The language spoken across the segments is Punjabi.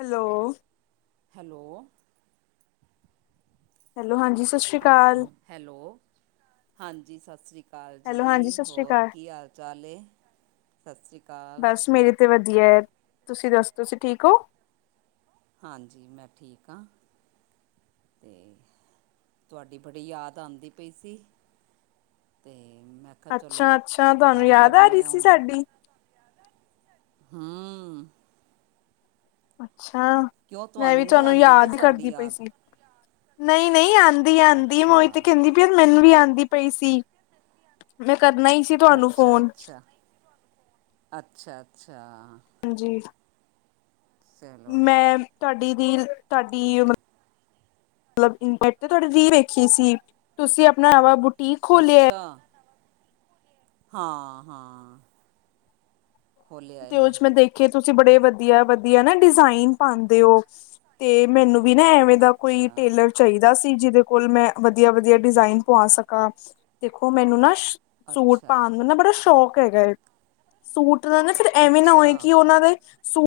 ਹੈਲੋ ਹੈਲੋ ਹੈਲੋ ਹਾਂ ਜੀ ਸਤ ਸ਼੍ਰੀ ਅ ਹੈਲੋ, ਹਾਂਜੀ ਸਤਿ ਸ਼੍ਰੀ ਅਕਾਲ ਹੈਲੋ ਹਾਂਜੀ ਜੀ ਸਤਿ ਸ਼੍ਰੀ ਹੋਰ ਅਕਾਲ। ਕੀ ਹਾਲ ਚਾਲ ਐ? ਸਤਿ ਸ਼੍ਰੀ ਅਕਾਲ। ਵਧੀਐ, ਤੁਸੀਂ ਦੱਸੋ ਤੁਸੀਂ ਠੀਕ ਹੋ? ਹਾਂਜੀ, ਮੈਂ ਠੀਕ ਹਾਂ ਅਤੇ ਤੁਹਾਡੀ ਬੜੀ ਯਾਦ ਆਦੀ ਪਈ ਸੀ ਤੇ, ਅੱਛਾ-ਅੱਛਾ ਤੁਹਾਨੂੰ ਯਾਦ ਆ ਕਰਨੇ ਰਹੀ ਸੀ ਹੁਣ ਸਾਡੀ। ਹੂੰ, ਅੱ ਅੱਛਾ, ਕਿਉਂ ਮੈਂ ਵੀ ਨਹੀਂ ਤੁਹਾਨੂੰ ਆਉਂਦੀ ਕਿ ਯਾਦ ਹੀ ਸਾਡੀ ਕਰਦੀ ਪਈ ਯਾਦ ਸੀ। ਨਹੀਂ-ਨਹੀਂ, ਆ ਆਂਦੀ ਆਦੀ ਮੈਂ ਤੇ ਅੱਛਾ ਕਹਿੰਦੀ ਵੀ ਮੈਨੂੰ ਵੀ ਆਂਦੀ। ਪਈ ਸੀ ਮੈਂ, ਕਰਨਾ ਹੀ ਸੀ ਤੁਹਾਨੂੰ ਫੋਨ, ਅੱਛਾ-ਅੱਛਾ-ਅੱਛਾ, ਅੱਛਾ, ਹਾਂਜੀ, ਚਲੋ ਮੈਂ, ਤੁਹਾਡੀ ਰੀਲ ਤੁਹਾਡੀ ਮਤਲਬ ਮੈਂ ਤੁਹਾਡੀ ਰੀਹ ਵੇਖੀ ਸੀ ਤੁਸੀਂ ਆਪਣਾ ਆ ਵ ਬੂਟਾ ਅੱਛਾ ਹਾਂ ਹਾਂ ਖੋਲ੍ਹਿਆ ਏ ਤੇ ਉਹ ਚ ਮੈਂ ਦੇਖਿਆ ਤੁਸੀਂ ਬੜੇ ਵਧੀਆ-ਵਧੀਆ ਨਾ ਡਿਜ਼ਾਇਨ ਪਾਂਦੇ ਓ, ਤੇ ਮੈਨੂੰ ਵੀ ਨਾ ਐਵੇਂ ਦਾ ਕੋਈ ਅੱਛਾ ਟੇਲਰ ਚਾਹੀਦਾ ਸੀ ਜਿਹਦੇ ਕੋਲ ਮੈਂ ਵਧੀਆ-ਵਧੀਆ ਡਿਜ਼ਾਇਨ ਪਵਾ ਸਕਾ, ਦੇਖੋ ਮੈਨੂੰ ਨਾ ਸੂਟ ਅੱਛਾ ਪਾਣ ਦਾ ਨਾ ਬੜਾ ਸ਼ੌਕ ਹੈਗਾ। ਸੂਟ ਦਾ ਨਾ ਫਿਰ ਐਵੇਂ ਨਾ ਹੋਏ ਅੱਛਾ ਕਿ ਉਹਨਾਂ ਦੇ ਸੂਟ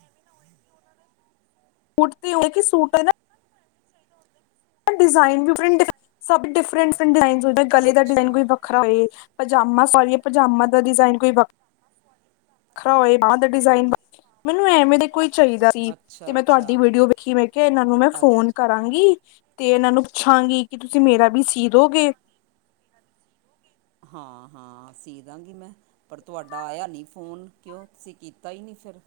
ਸੂਟ ਤੇ ਹੋਏਗੀ ਸੂਟ ਐ ਨਾ ਡਿਜ਼ਾਇਨ ਡਿਫਰੈਂਟ-ਡਿਫਰੈਂਟ, ਸਭ ਡਿਫਰੈਂਟਸ ਡਿਜ਼ਾਇਨ ਜਿਹੜਾ ਗਲੇ ਦਾ ਅੱਛਾ ਡਿਜ਼ਾਇਨ ਕੋਈ ਵੱਖਰਾ ਹੋਏ। ਪਜਾਮਾ ਸੋਰੀ ਪਜਾਮਾ ਦਾ ਡਿਜ਼ਾਇਨ ਕੋਈ ਵੱਖਰਾ ਹੋਏ ਬਾਹ ਤੇ ਡਿਜ਼ਾਇਨ ਦਾ, ਮੈਨੂੰ ਐਵੇਂ ਦੇ ਕੋਈ ਚਾਹੀਦਾ ਸੀ, ਤੇ ਅੱਛਾ ਮੈਂ ਅੱਛਾ ਤੁਹਾਡੀ ਵੀਡੀਓ ਵੇਖੀ ਮੈ ਕਿਹਾ ਇਹਨਾਂ ਨੂੰ ਮੈਂ ਅ ਫੋਨ ਕਰਾਂਗੀ। ਤੇ ਇਹਨਾਂ ਨੂੰ ਪੁੱਛਾਂਗੀ ਕਿ ਤੁਸੀਂ ਮੇਰਾ ਵੀ ਸੀ ਦੋਗੇ। ਹਾਂ-ਹਾਂ, ਸੀ ਦਾਂਗੀ ਮੈਂ, ਪਰ ਤੁਹਾਡਾ ਆਇਆ ਨੀ ਫੋਨ ਕਿਉਂ ਤੁਸੀਂ ਕੀਤਾ ਈ ਨੀ ਫਿਰ।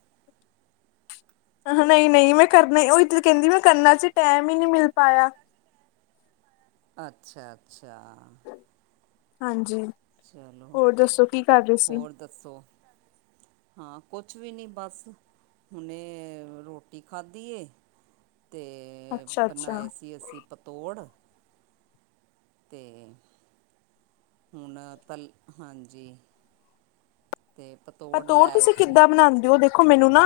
ਆਹਾ ਨਈਂ-ਨਈਂ ਮੈਂ ਕਰਨ ਓਹੀ ਤਾਂ ਕਹਿੰਦੀ ਮੈਂ ਕਰਨਾ ਸੀ ਟੈਮ ਈ ਨੀ ਮਿਲ ਪਾਇਆ। ਅੱਛਾ-ਅੱਛਾ। ਹਾਂਜੀ। ਚਲੋ ਹੋਰ ਦੱਸੋ ਕੀ ਕਰ ਰਹੇ ਸੀ? ਹੋਰ ਦੱਸੋ ਹਾਂ। ਕੁਛ ਵੀ ਨੀ ਬਸ, ਹੁਣੇ ਰੋਟੀ ਖਾਧੀ ਏ। ਤੇ ਅੱਛਾ ਅੱਛਾ ਬਣਾਏ ਸੀ ਅਸੀਂ ਪਤੋੜ। ਤੇ, ਹੁਣ ਫਲ ਹਾਂਜੀ। ਅਤੇ ਲੈ ਪਤੋੜ ਆਏ ਤੁਸੀਂ ਸੀ ਕਿੱਦਾਂ ਬਣਾਉਂਦੇ ਹੋ? ਦੇਖ ਦੇਖੋ ਮੈਨੂੰ ਨਾ,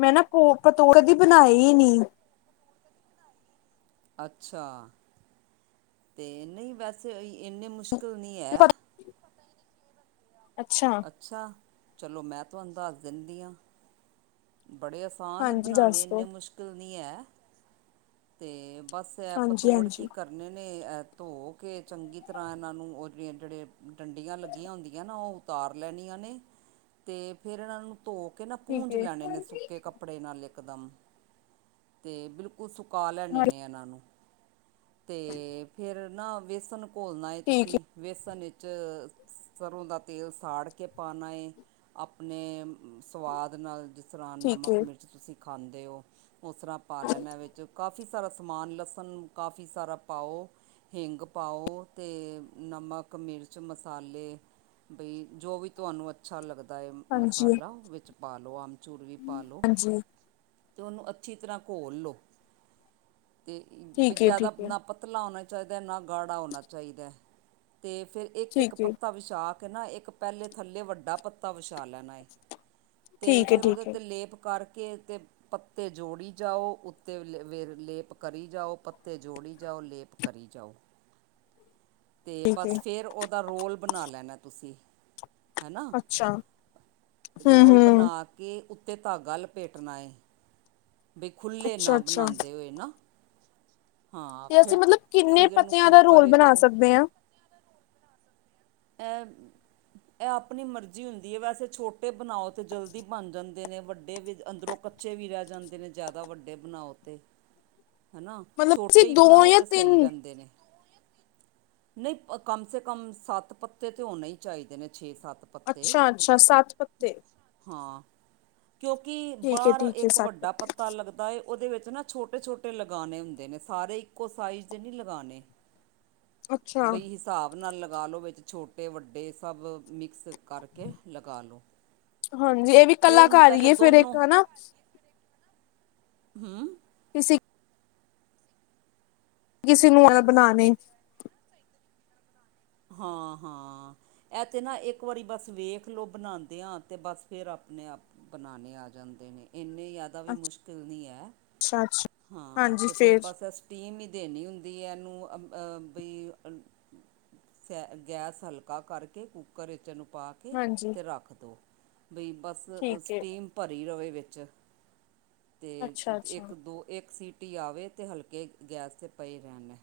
ਮੈਂ ਨਾ ਕੋ- ਪਤੋੜ ਕਦੀ ਬਣਾਏ ਨੀ। ਅੱਛਾ! ਤੇ ਨਈਂ ਵੈਸੇ ਏ-ਇੰਨੇ ਮੁਸ਼ ਕਲ ਨਈਂ ਐ। ਅੱਛਾ ਅੱਛਾ। ਚਲੋ, ਮੈਂ ਤੁਹਾਨੂੰ ਦੱਸ ਦਿੰਦੀ ਆਂ। ਬੜੇ ਆਸਾਨ ਨੇ ਹਾਂਜੀ ਬਣਾਉਣੇ। ਦੱਸ ਦੋ ਇੰਨੀ ਮੁਸ਼ਕਿਲ ਨਈਂ ਐ। ਤੇ ਬਸ ਐ ਹਾਂਜੀ ਪਤੋੜ ਹਾਂਜੀ ਕੀ ਕਰਨੇ ਨੇ ਐ ਧੋ ਕੇ ਚੰਗੀ ਤਰ੍ਹਾਂ ਇਹਨਾਂ ਨੂੰ ਓ ਜਿਹੜੇ ਡੰਡੀਆਂ ਲੱਗੀਆਂ ਹੁੰਦੀਆਂ ਨਾ। ਓ ਉਤਾਰ ਲੈਣੀਆਂ ਨੇ, ਤੇ ਫਿਰ ਇਹਨਾਂ ਨੂੰ ਧੋ ਕੇ ਨਾ ਠੀਕ ਪੂੰਜ ਲੈਣੇ ਹੈ ਨੇ ਸੁੱਕੇ ਕੱਪੜੇ ਨਾਲੇ। ਇਕ ਤੇ ਬਿਲਕੁਲ ਸੁਕ ਸੁਕਾ ਲੈਣੇ ਨੇ ਇਨਾਂ ਨੂੰ। ਤੇ ਫੇਰ ਨਾ ਵੇਸਨ ਘੋਲਣਾ ਏ ਠੀਕ ਤੁਸੀਂ ਹੈ ਵੇਸਨ 'ਚ 'ਚ ਸਰੋਂ ਦਾ ਤੇਲ ਸਾੜ ਕੇ ਪਾਣਾ ਏ ਆਪਣੇ ਸਵਾਦ ਨਾਲ ਜ ਦੁਰਾਨ ਠੀਕ ਨਮਕ, ਹੈ ਮਿਰਚ ਤੁਸੀਂ ਖਾਂਦੇ ਔ। ਓਸਰ੍ਹਾਂ ਪਾ ਲੈਣਾ ਵਿੱਚ ਕਾਫ ਕਾਫੀ ਸਾਰਾ ਸਮਾਨ, ਲਸਣ ਕਾਫੀ ਸਾਰਾ ਪਾਓ, ਹਿੰਗ ਪਾਓ, ਤੇ ਨਮਕ, ਮਿਰਚ ਮਸਾਲੇ ਬਈ ਜੋ ਵੀ ਤੁਆਨੂੰ ਅੱਛਾ ਲੱਗਦਾ। ਦਾ ਏ ਹਾਂਜੀ ਮਸਾਲਾ ਵਿੱਚ ਪਾਲੋ ਅੰਬ ਚੂਰ ਵੀ ਪਾਲੋ। ਹਾਂਜੀ ਤੇ ਉਨੂੰ ਅੱਛੀ ਤਰ੍ਹਾਂ ਘੋਲ ਲਓ। ਤੇ ਠੀਕ ਹੈ ਜ਼ਾਦਾ ਠੀਕ ਹੈ ਨਾ ਪਤਲਾ ਔਨਾ ਚਾਈਦਾ ਨਾ ਗਾੜਾ ਹੋਣਾ ਚਾਈਦਾ। ਤੇ ਫਿਰ ਇੱਕ-ਇੱਕ ਠੀਕ ਹੈ ਪੱਤਾ ਵਿਛਾ ਕ ਕੇ ਨਾ ਇੱਕ ਪੈਲੇੇ ਥੱਲੇ ਵੱਡਾ ਪੱਤਾ ਵਛਾ ਲੈਣਾ ਏ। ਤੇ ਠੀਕ ਹੈ ਫੇਰ ਉਦੇ ਠੀਕ ਹੈ ਤੇ ਲੇਪ ਕਰਕੇ- ਕੀ ਤੇ ਪੱਤੇ ਜੋੜੀ ਜਾਓ ਉੱਤੇ ਵੇਰ ਲੇਪ ਕਰੀ ਜਾਓ। ਪੱਤੇ ਜੋੜੀ ਜਾਓ- ਲੇਪ ਕਰੀ ਜਾਓ। ਤੇ ਠੀਕ ਹੈ ਬਸ ਫੇਰ ਉਦਾ ਰੋਲ ਬਣਾ ਲੈਣਾ। ਤੁਸੀ ਹਨਾ ਅੱਛਾ ਹਮ ਰੋਲ ਬਣਾ ਹਮ ਕੇ ਉਤ- ਉਤੇ ਧਾਗਾ ਲਪੇਟਣਾ ਏ। ਬਈ ਖੁੱਲ੍ਹੇ ਅੱਛਾ ਨਾ ਅੱਛਾ ਬਣਾਦੇ ਓਏ ਨਾ। ਹਾਂ ਤੇ ਅਸੀਂ ਫਿਰ ਮਤਲਬ ਕਿੰਨੇ ਤੁਸੀਂ ਇਹਨੂੰ ਪੱਤਿਆਂ ਦਾ ਕੁੱਕਰ ਰੋਲ ਬਣਾ ਵਿੱਚ ਸਕਦੇ ਆਂ। ਐ -ਐ ਆਪਣੀ ਮਰਜ਼ੀ ਹੁੰਦੀ ਏ। ਵੈਸੇ ਛੋਟੇ ਬਣਾਓ ਤੇ ਜਲਦੀ ਬਣ ਜਾਂਦੇ ਨੇ। ਵੱਡੇ ਵੀ ਅੰਦਰੋਂ ਕੱਚੇ ਵੀ ਰਹਿ ਜਾਂਦੇ ਨੇ ਜ਼ਿਆਦਾ ਵੱਡੇ ਬਣਾਓ 'ਤੇ। ਹਨਾ ਮਤਲਬ ਅਸੀਂ ਛੋਟੇ ਈ ਦੋ ਬਣਾਓ ਜਾਂ ਤੇ ਸਈ ਤਿੰਨ ਰੇਂਦੇ ਨੇ। ਨਹੀਂ ਕਮ ਸੇ ਕਮ ਸੱਤ- ਪੱਤੇ ਤੇ ਹੋਣੇ ਈ ਚਾਈਦੇ ਨੇ। ਛੇ ਸੱਤ ਪੱਤੇ। ਅੱਛਾ ਅੱਛਾ ਸੱਤ ਪੱਤੇ ਹਾਂ ਕਿਉਂਕਿ ਠੀਕ ਹੈ ਬਾਰ ਠੀਕ ਹੈ ਇੱਕ ਸੱਤ ਵੱਡਾ ਪੱਤੇ ਪੱਤਾ ਲੱਗਦਾ ਏ। ਉਦੇ ਵਿੱਚ- ਨਾ ਛੋਟੇ ਛੋਟੇ ਲਗਾਣੇ ਹੁੰਦੇ ਨੇ ਸਾਰੇ ਇੱਕੋ ਸਾਈਜ਼ ਦੇ ਨਹੀਂੀ ਲਗਾਣੇ ਅੱਛਾ ਬਈ ਹਿਸਾਬ ਨਾਲ ਲੱ ਲਾਲ ਲੋ ਵਿੱਚ ਛੋਟੇ ਵੱਡੇ ਸਭ ਮਿਕਸ ਕਰਕੇ ਲਗਾ ਲਓ ਹਾਂਜੀ ਇਹ ਵੀ ਫਿਰ ਉਹਨੂੰ ਕਲਾਕਾਰੀ ਪਹਿਲੇ ਹੈ ਫੇਿਰ ਦੋਨੋਂ ਇੱਕ ਹਨਾ ਹੰ ਇਸੇ ਕਿਸੇ ਨੂੰ ਅ ਬਣਾਾਨ ਹਾਂ ਹਾਂ ਇਹ ਤੇ ਨਾ ਇੱਕ ਵਾਰੀ ਬ ਵੇਖ ਲ ਬਣਾਉਂਦੇ ਆਾਂ ਤੇ ਬਸ ਫੇਰ ਆਪਣੇ ਆਪ ਬਣਾਣੇ ਆ ਜਾਂਦੇ ਨੇ ਇੰਨੀ ਜ਼ਿਆਦਾ ਵੀ ਮੁਸ਼ਕਿਲ ਨਹੀਂ ਹੈ ਅੱਛਾ ਅੱਛਾ ਹਾਂ ਹਾਂਜੀ ਅਤੇ ਫਿਰ ਫੇਰ ਬਸ ਸਟੀਮ ਹੀ ਦੇਣੀ ਹੁੰਦੀ ਦੀ ਇਹਨੂੰ ਅ ਬਈ ਗੈਸ ਹਲਕਾ ਕਰਕੇ ਕੁੂੱਕਰ ਵਿੱਚ ਨੁ ਪਾ ਕੇ ਹਾਂਜੀ ਅਤੇ ਰੱਖ ਦਿਉ ਬ ਬਸ ਠੀਕ ਹੈ ਸਟੀਮ ਭਰੀ ਰਹੇ ਵਿੱਚ ਕੁ [inaudible] ਅਤੇ ਅੱਛਾ ਅੱਛਾ ਇੱਕ ਦੋ ਇੱਕ ਸੀਟ ਟਟੀਆਵੇ ਅਤੇ ਹਲਕੇ ਗੈਸ 'ਤੇ ਪਏ ਰਹਿਣ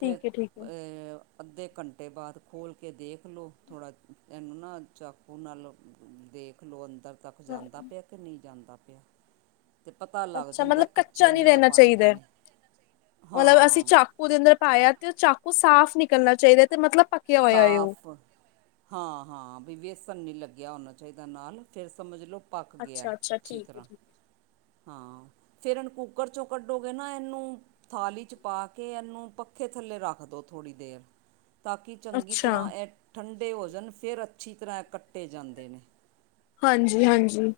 ਫਿਰ ਹੈ ਠੀਕ ਹੈ ਏ ਅੱਧੇ ਘੰਟੇ ਬਾਅਦ ਖੋਲ੍ਹ ਕੇ ਦੇਖ ਲਓ ਥੋੜ੍ਹਾ ਇਹਨੂੰ ਨਾ ਚਾਕੂ ਨਾਲ ਦੇਖ ਲਓ ਅੰ ਉੱਰ ਤੱਕ ਹਾਂ ਜਾਂਦਾ ਪਿਆ ਕਿ ਨਹੀਂ ਜਾਂਦਾ ਰੁਪਆ [inaudible] ਅੱਛਾ ਮਤਲਬ ਕੱਚਾ ਨਹੀਂੀ ਰਹਿਣਾ ਬਣ ਗਏ ਚਾਹੀਦਾ ਨੇ ਮਤਲਬ ਅਸੀਂ ਹਾਂ ਚਾਕੂ ਦੇ ਅੰਦਰ ਪਾਇਆ ਤੇ ਉਹ ਚਾਕੂ ਸਾਫ਼ ਨੀ ਕਰਨਾ ਚਾਹੀਦਾ ਤੇ ਮਤਲਬ ਪੱਕਿਆ ਹੋਇਆ ਏ ਉਹ। ਸਾਫ਼ ਹਾਂ ਹਾਂ ਵੀ ਵੇਸਣ ਨੀ ਲੱਗੇ ਗਿਆ ਹੋਣਾ ਚਾਹੀਦਾ ਨਾਲ ਫਿਰ ਸਮਝ ਲਓ ਪੱਕ ਗਿਆ ਅੱਛਾ ਅੱਛਾ ਅੱਛੀ ਠੀਕ ਹੈ ਤਰ੍ਹਾਂ ਠੀਕ। ਹਾਂ ਫਿਰ ਇਹਨੂੰ ਕੂੱਕਰ ਚੋਂ ਕੱਢੋਗੇ ਨਾ ਇਹਨੂੰ ਥਾਲੀ ਚ ਪਾ ਕੇ ਇਹਨੂੰ ਪੱਖੇ ਥੱਲੇ ਰੱਖ ਦੋ ਥੋੜ੍ਹੀ ਦੇਰ ਤਾਂ ਚੰਗੀ ਅੱਛਾ ਤਰ੍ਹਾਂ ਇਹ ਠੰਢ ਦੇ ਭਜਨ ਫਿਰ ਅੱਛੀ ਤਰ੍ਹਾਂ ਕੱਟੇ ਜਾਂਦੇ ਨੇ ਹਾਂਜੀ ਹਾਂਜੀ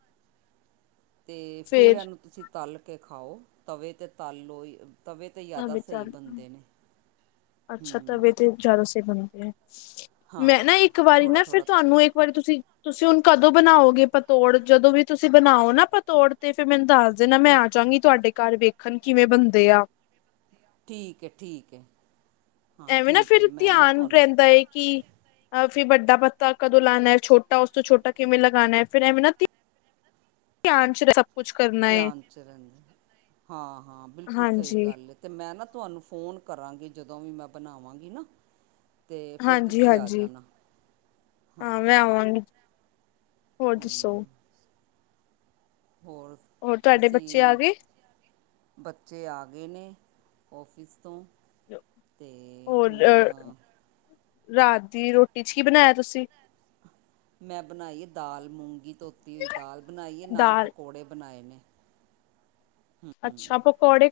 ਅਤੇ ਫਿਰ ਫੇਰ ਇਹਨੂੰ ਤੁਸੀਂ ਤਲ ਕੇ ਖਾਓ ਤਵੇ 'ਤੇ ਤਲ ਲੋਈ ਤਵੇ ਤਾਂ ਜ਼ਿਆਦਾ ਤਵੇ ਤੇ ਸਹੀ ਬਣਦੇ ਨੇ ਅੱਛਾ ਤਵੇ ਹੂੰ ਇਹ ਤੇ ਜ਼ਿਆਦਾ ਤੇ ਬਣਦੇ ਆ। ਮੈਂ ਨਾ ਹਾਂ ਇੱਕ ਵਾਰੀ ਥੋੜ੍ਹਾ ਨਾ ਫਿਰ ਥੋੜ੍ਹਾ ਤੁਹਾਨੂੰ ਤੇਲ ਇੱਕ ਵਾਰੀ ਤੁਸੀਂ, ‌ਤੁਸੀਂ ਹੁਣ ਕਦੋਂ ਬਣਾਓਗੇ ਪਤੋੜ ਜਦੋਂ ਵੀ ਤੁਸੀਂ ਬਣਾਓ ਨਾ ਪਤੋੜ ਤੇ ਫਿਰ ਮੈਨੂੰ ਦੱਸ ਜਿਨਾ ਮੈਂ ਆ ਜਾਗੀ ਤੁਹਾਡੇ ਘਰ ਵੇਖ ਖਨਕੀ ਮ ਬੰਦਿਆ ਠੀਕ ਏ ਠੀਕ ਏ। ਐਵੇਂ ਨਾ ਫਿਰ ਧਿਆਨ ਰਹਿੰਦਾ ਏ ਕਿ ਅ ਵੱਡਾ ਪੱਤਾ ਕਦੋਂ ਲਾਉਣਾ ਹੈ ਛੋਟਾ ਉਸ ਤੋਂ ਛੋਟਾ ਕਿਵੇਂ ਲਗਾਉਣਾ ਹੈ ਫਿਰ ਐਵੇਂ ਨਾ ਧਿ, ਧਿਆਨ ਚ ਰ ਧਿਆਨ ਚ ਰ ਹਾਂ ਹਾਂ ਬਿਲਕੁਲ ਸਹੀ ਹਾਂਜੀ, ਗੱਲ ਏ ਤੇ ਮੈਂ ਨਾ ਤੁਹਾਨੂੰ ਫੋਨ ਕਰਾਂਗੀ। ਜਦੋਂ ਵੀ ਮੈਂ ਬਣਾਵਾਂਗੀ ਨਾ। ਅਤੇ ਫਿਰ ਹਾਂਜੀ ਤੁਸੀਂ ਆ ਹਾਂਜੀ, ਜਾਣਾ ਹਾਂ ਮੈਂ ਆਵਾਂਗੀ। ਹੋਰ ਦੱਸੋ? ਹੂੰ ਹੋਰ ਹੋਰ ਤੁਹਾਡੇ ਬੱਚੇ ਆ ਤੁਸੀਂ ਚੇ ਗਏ? ਆ ਗੇ ਬੱਚੇ ਆ ਗਏ ਨੇ। ਔਫਿਸ ਤੋਂ ਅਤੇ ਹੋਰ ਅ ਹੁਣ ਰਾਤ ਦੀ ਰੋਟੀ ਚ ਕੀ ਬਣਾਇਆ ਤੁਸੀਂ? ਮੈਂ ਬਣਾਈਏ ਦਾਲ ਮੂੰਗੀ। ਧੋਤੀ ਹੋਈ ਦਾਲ ਬਣਾਈਏ ਨਾਲ ਦਾਲ ਪਕੌੜੇ ਬਣਾਏ ਨੇ।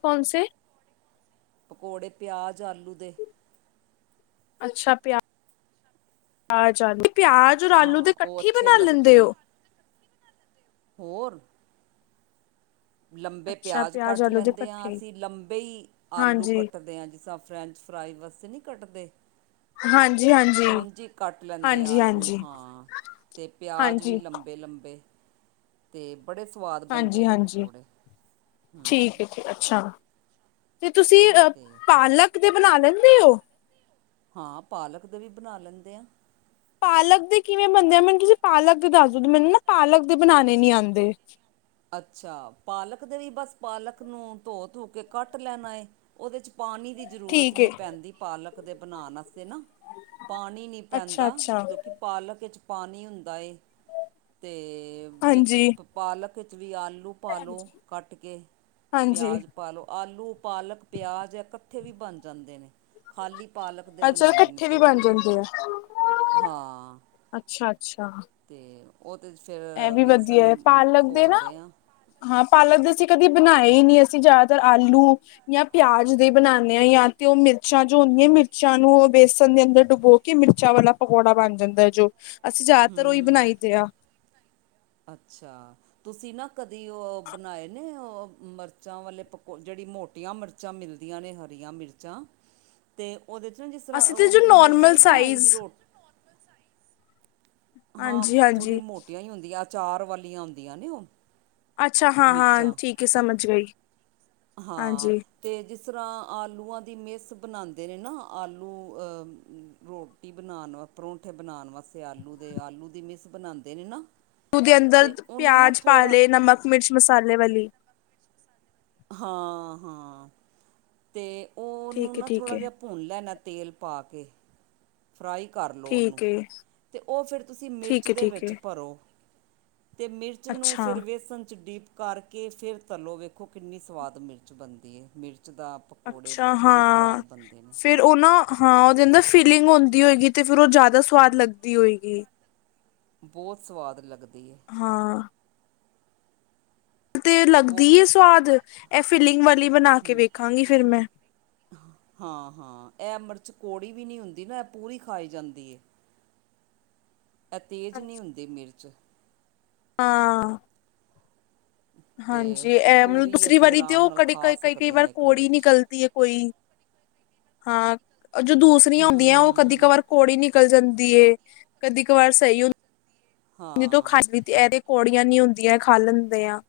ਕੌਮ ਸੇ ਪਕੌੜੇ ਪਿਆਜ਼ ਆਲੂ ਦੇ। ਅੱਛਾ ਪਿਆ, ਆਜ ਆਲੂ। ਪਿਆਜ ਔਰ ਆਲੂ ਦੇ ਹਾਂ ਉਹ ਕੱਠੀ ਅੱਛੇ ਬਣਾ ਲੱਗਦੇ ਲੀਦੇ ਨੇ ਓ? ਹੋਰ ਲੰਬੇ ਅੱਛਾ ਪਿਆਜ਼ ਪਿਆਜ ਕੱਟ ਆਲੂ ਦੇ ਲੈਂਦੇ ਆ ਇਕੱਠੇ ਅਸੀਂ ਲੰਬੇ ਈ ਆਲੂ ਹਾਂਜੀ, ਕੱਟਦੇ ਆ ਜਿਸ ਤਰ੍ਹਾਂ ਫਰੈਂਚ ਫਰਾਈ ਵਸ ਤੇ ਨੀ ਕੱਟਦੇ ਹਾਂ ਉਝ ਈ ਕੱਟ ਲੈਂਦੇ ਆਲੂ ਹਾਂਜੀ, ਹਾਂ ਤੇ ਪਿਆਜ ਵੀ ਹਾਂਜੀ, ਲੰਬੇ-ਲੰਬੇ। ਤੇ ਹਾਂਜੀ ਹਾਂਜੀ, ਹੂੰ ਠੀਕ ਹੈ‌ ਏ ਅੱਛਾ। ਤੇ ਤੁਸੀਂ ਅ ਅਤੇ ਪਾਲਕ ਦੇ ਬਣਾ ਲੈਦੇ? ਓ ਹਾਂ ਪਾਲਕ ਦੇ ਵੀ ਬਣਾ ਲੈਂਦੇ ਆ। ਪਾਲਕ ਦੇ ਕਿਵੇਂ ਬਣਦੇ ਆ ਮੈਨੂੰ ਤੁਸੀਂ ਪਾਲਕ ਦੇ ਦੱਸ ਦਓ ਮੈਨੂੰ ਨਾ ਪਾਲਕ ਦੇ ਬਣਾਣੇ ਨੀ ਆਉਂਦੇ। ਅੱਛਾ ਪਾਲਕ ਦੇ ਲਈ ਬਸ ਪਾਲਕ ਨੂੰ ਧੋ ਧੁ ਕੇ ਕੱਟ ਲੈਣਾ ਏ ਉਹਦੇ ਚ ਪਾਣੀ ਦੀ ਜ਼ਰੂਰਤ ਠੀਕ ਨੀ ਏ। ਪੈਂਦੀ ਪਾਲਕ ਕਦੇ ਬਣਾਣਾ ਅਤੇ ਨਾ ਪਾਣੀ ਨਹੀਂ ਪੈਂਦਾ ਅੱਛਾ-ਅੱਛਾ, ਕਿਉਂਕਿ ਪਾਲਕ ਵਿੱਚ ਪਾਣੀ ਹੁੰਦਾ ਏ ਤੇ ਵਿੱਚ ਹਾਂਜੀ। ਪਾਲਕ ਖ [inaudible] ਵੀ ਆਲੂ ਪਾ ਲਓ ਕੱਟ ਕੇ ਹਾਂਜੀ, ਪਿਆਜ਼ ਪਾ ਲਓ ਆਲੂ ਪਾਲਕ ਪਿਆਜ਼ ਹੈ ਉੱਥੇ ਵੀ ਬਣ ਜਾਂਦੇ ਨੇ ਖਾਲੀ ਪਾਲਕ ਦੇ ਅੱਛਾ ਬਣਾਉਣੇ ਨੇ ਕੱਠੇ ਤੇ ਉਹ ਬਣ ਵੀ ਜਾਂਦੇ ਆ ਹਾਂ ਅੱਛਾ-ਅੱਛਾ। ਤੇ ਉਹ ਤਾਂ ਫਿਰ ਇਹ ਵੀ ਵਧੀਆ ਹੈ ਵੇਸਨ ਪਾਲਕ ਦੇ ਨਾ ਘੋਲਦੇ ਹਾਂ ਹਾਂ ਪਾਲਕ ਦੇ ਅਸੀਂ ਕਦੇ ਬਣਾਏ ਹੀ ਨਹੀਂੀ ਅਸੀਂ ਜ਼ਿਆਦਾਤਰ ਆਲੂ ਜਾਂ ਪਿਆਜ ਦੇ ਬਣਾਉਂਦੇ ਹਾਂ ਜਾਂ ਤੇ ਉਹ ਮਿਰਚਾਂ ਜੋ ਹੁੰਦੀਆਂ ਮਿਰਚਾਂ ਨੂੰ ਬੇਸਣ ਦੇ ਅੰਦਰ ਡੁਬੋ ਕੇ ਮਿਰਚਾਂ ਵਾਲਾ ਪਕੌੜਾ ਬਣ ਜਾਂਦਾ ਹੈ ਜੋ ਅਸੀਂ ਜ਼ਿਆਦਾਤਰ ਉਹੀ ਹੂੰ ਬਣਾਈ ਦੇ ਆ ਅੱਛਾ ਤੁਸੀਂ ਨਾ ਕਦੀ ਉਹ ਬਣਾਏ ਨੇ ਉਹ ਮਿਰਚਾਂ ਵਾਲੇ ਪਕੋ ਜਿਹੜੀ ਮੋਟੀਆਂ ਮਿਰਚਾਂ ਮਿਲਦੀਆਂ ਨੇ ਹਰੀਆਂ ਮਿਰਚਾਂ ਤੇ ਉਹਦੇ 'ਚ ਨਾ ਜਿਸ ਅਸੀਂ ਤੇ ਤਰ੍ਹਾਂ ਜੋ ਮਿਸ ਨੋਰਮਲ ਨਹੀਂ ਬਣਾਈ ਦੀ ਸਾਈਜ਼ ਰੋਟੀ ਹਾਂ ਥੋੜੀ ਹਾਂਜੀ-ਹਾਂਜੀ ਮੋਟੀਆਂ ਹੀ ਹੁੰਦੀਆਂ ਚਾਰ ਵਾਲੀਆਂ ਹੁੰਦੀਆ ਨੇ ਉਹ ਅੱਛਾ ਹਾਂ ਹਾਂ ਮਿਰਚਾਂ ਠੀਕ ਹੈ ਸਮਝ ਗਈ ਹਾਂ ਤੇ ਜਿਸ ਤਰ੍ਹਾਂ ਆਲੂਆਂ ਦੀ ਮਿਸ ਬਣਾਉਂਦੇ ਨੇ ਨਾ ਆਲੂ ਅਹ ਰੋਟੀ ਬਣਾਉਣ ਵ ਪਰੋਂਠੇ ਬਣਾਉਣ ਵਾਸਤੇ ਆਲੂ ਦੇ ਆਲੂ ਦੀ ਮਿਸ ਬਣਾਉਂਦੇ ਨੇ ਨਾ ੂ ਦੇ ਅੰਦਰ ਅਤੇ ਉਹਨੂੰ ਨਾ ਪਿਆਜ ਥੋੜ੍ਹਾ ਪਾਲੇ ਨਮਕ ਮਿਰਚ ਮਸਾਲੇ ਵਾਲੀ ਹਾਂ ਹਾਂ ਤੇ ਉਹਨੂੰ ਨਾ ਥੋੜ੍ਹਾ ਜਿਹਾ ਭੁੰਨ ਲੈਣਾ ਤੇਲ ਪਾ ਕੇ ਫਰਾਈ ਕਰ ਲਉ ਉਹਨੂੰ ਅਤੇ ਉਹ ਫਿਰ ਤੁਸੀਂ ਮਿਰਚ ਦੇ ਵਿੱਚ ਭਰੋ ਅਤੇ ਮਿਰਚ ਨੂੰ ਅੱਛਾ ਫਿਰ ਵੇਸਣ 'ਚ ਡੀਪ ਕਰਕੇ ਫਿਰ ਤਲੋ ਵੇਖੋ ਕਿੰਨੀ ਸਵਾਦ ਮਿਰਚ ਬਣਦੀ ਹੈ ਮਿਰਚ ਕੱਚ ਦਾ ਪਕੌੜੇ ਅੱਛਾ ਬ ਬੜੇ ਸਵਾਦ ਹਾਂ ਬਣਦੇ ਨੇ ਫਿਰ ਉਹ ਨਾ ਹਾਂ ਉਹਦੇਦਾ ਫੀਲਿੰਗ ਹੁੰਦੀ ਹੋਏਗੀ ਤੇ ਫਿਰ ਉਹ ਜ਼ਿਆਦਾ ਸਵਾਦ ਲੱਗਦੀ ਹੋਏਗੀ ਬਹੁਤ ਸਵਾਦ ਲੱਗਦਾ ਹਾਂ ਤੇ ਅਤੇ ਉਹ ਲੱਗਦੀ ਆ ਸਵਾਦ ਇਹ ਫੀਿਲਿੰਗ ਵਾਲੀ ਬਣਾ ਕੇ ਵੇਖਾਂਗੀ ਫਿਰ ਮੈਂ ਚਕੌੜੀ ਵੀ ਨਹੀਂ ਹੁੰਦੀ ਨਾ ਪੂਰੀ ਖਾਈ ਜਾਂਦੀ ਹੈ ਇਹ ਤੇਜ਼ ਨਹੀਂ ਹਾਂਜੀ ਹੁੰਦੀ ਮਿਰਚ ਹਾਂ। ਅਤੇ ਹਾਂਜੀ ਇਹ ਮਤਲਬ ਪੂਰੀ ਦੂਸਰੀ ਅਸੀਂ ਵਾਰੀ ਆਰਾਮ ਦਿਓ ਨਾਲ ਕਦੇ ਖਾ ਕਈ ਕਈ ਕਈ ਸਕਦੇ ਹਾਂ ਵਾਰ ਇੱਕ ਕੋੜੀ ਮਿਰਚ ਨਿਕਲਦੀ ਹੈ ਕੋਈ। ਹਾਂ। ਜੋ ਦੂਸਰੀਆਂ ਹੂੰ ਹੁੰਦੀਆਂ ਉਹ ਕਦੀ ਕ ਹੂੰ ਵਾਰ ਕੋੜ ਹੀ ਨੀ ਨਿਕਲ ਜਾਂਦੀ ਏ ਕਦੀ ਕ ਵਾਰ ਸਹੀ ਹੁੰ। ਦੋਂ ਹਾਂ ਖ ਇਹਦੇ ਕੌੜੀਆਂ ਨੀ ਹੁੰਦੀਆਂ ਖਾ ਲੈਂਦੇਆਂ।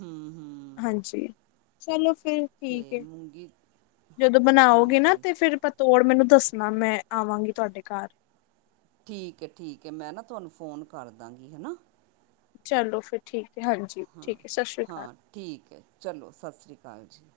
ਹਮ ਹਮ। ਹਾਂਜੀ ਚਲੋ। ਅਤੇ ਠੀਕ ਮੂੰਗੀ ਜਦੋਂ ਬਣਾਓਗੇ ਨਾ ਹਾਂਜੀ ਤੇ ਫੇਿਰ ਪ ਤੋੜ ਮੈਨੂੰ ਦੱਸਣਾ ਮੈਂ ਆਵਾਂਗੀ ਤੁਹਾਡੇ ਘਰ ਠੀਕ ਹੈ ਠੀਕ ਹੈ ਮੈਂ ਨਾ ਤੁਹਾਨੂੰ ਫੋਨ ਕਰ ਦਾਂਗੀ ਹੈਨਾ। ਚਲੋ ਫੇਰ ਠੀਕ। ਹੈ ਹਾਂਜੀ ਹਾਂ ਠੀਕ ਹੈ ਸਤਿ ਸ਼੍ਰੀ ਅਕਾਲ ਹਾਂ ਠੀਕ ਹੈ ਚਲੋ ਸਤਿ ਸ੍ਰੀ ਅਕਾਲ ਜੀ।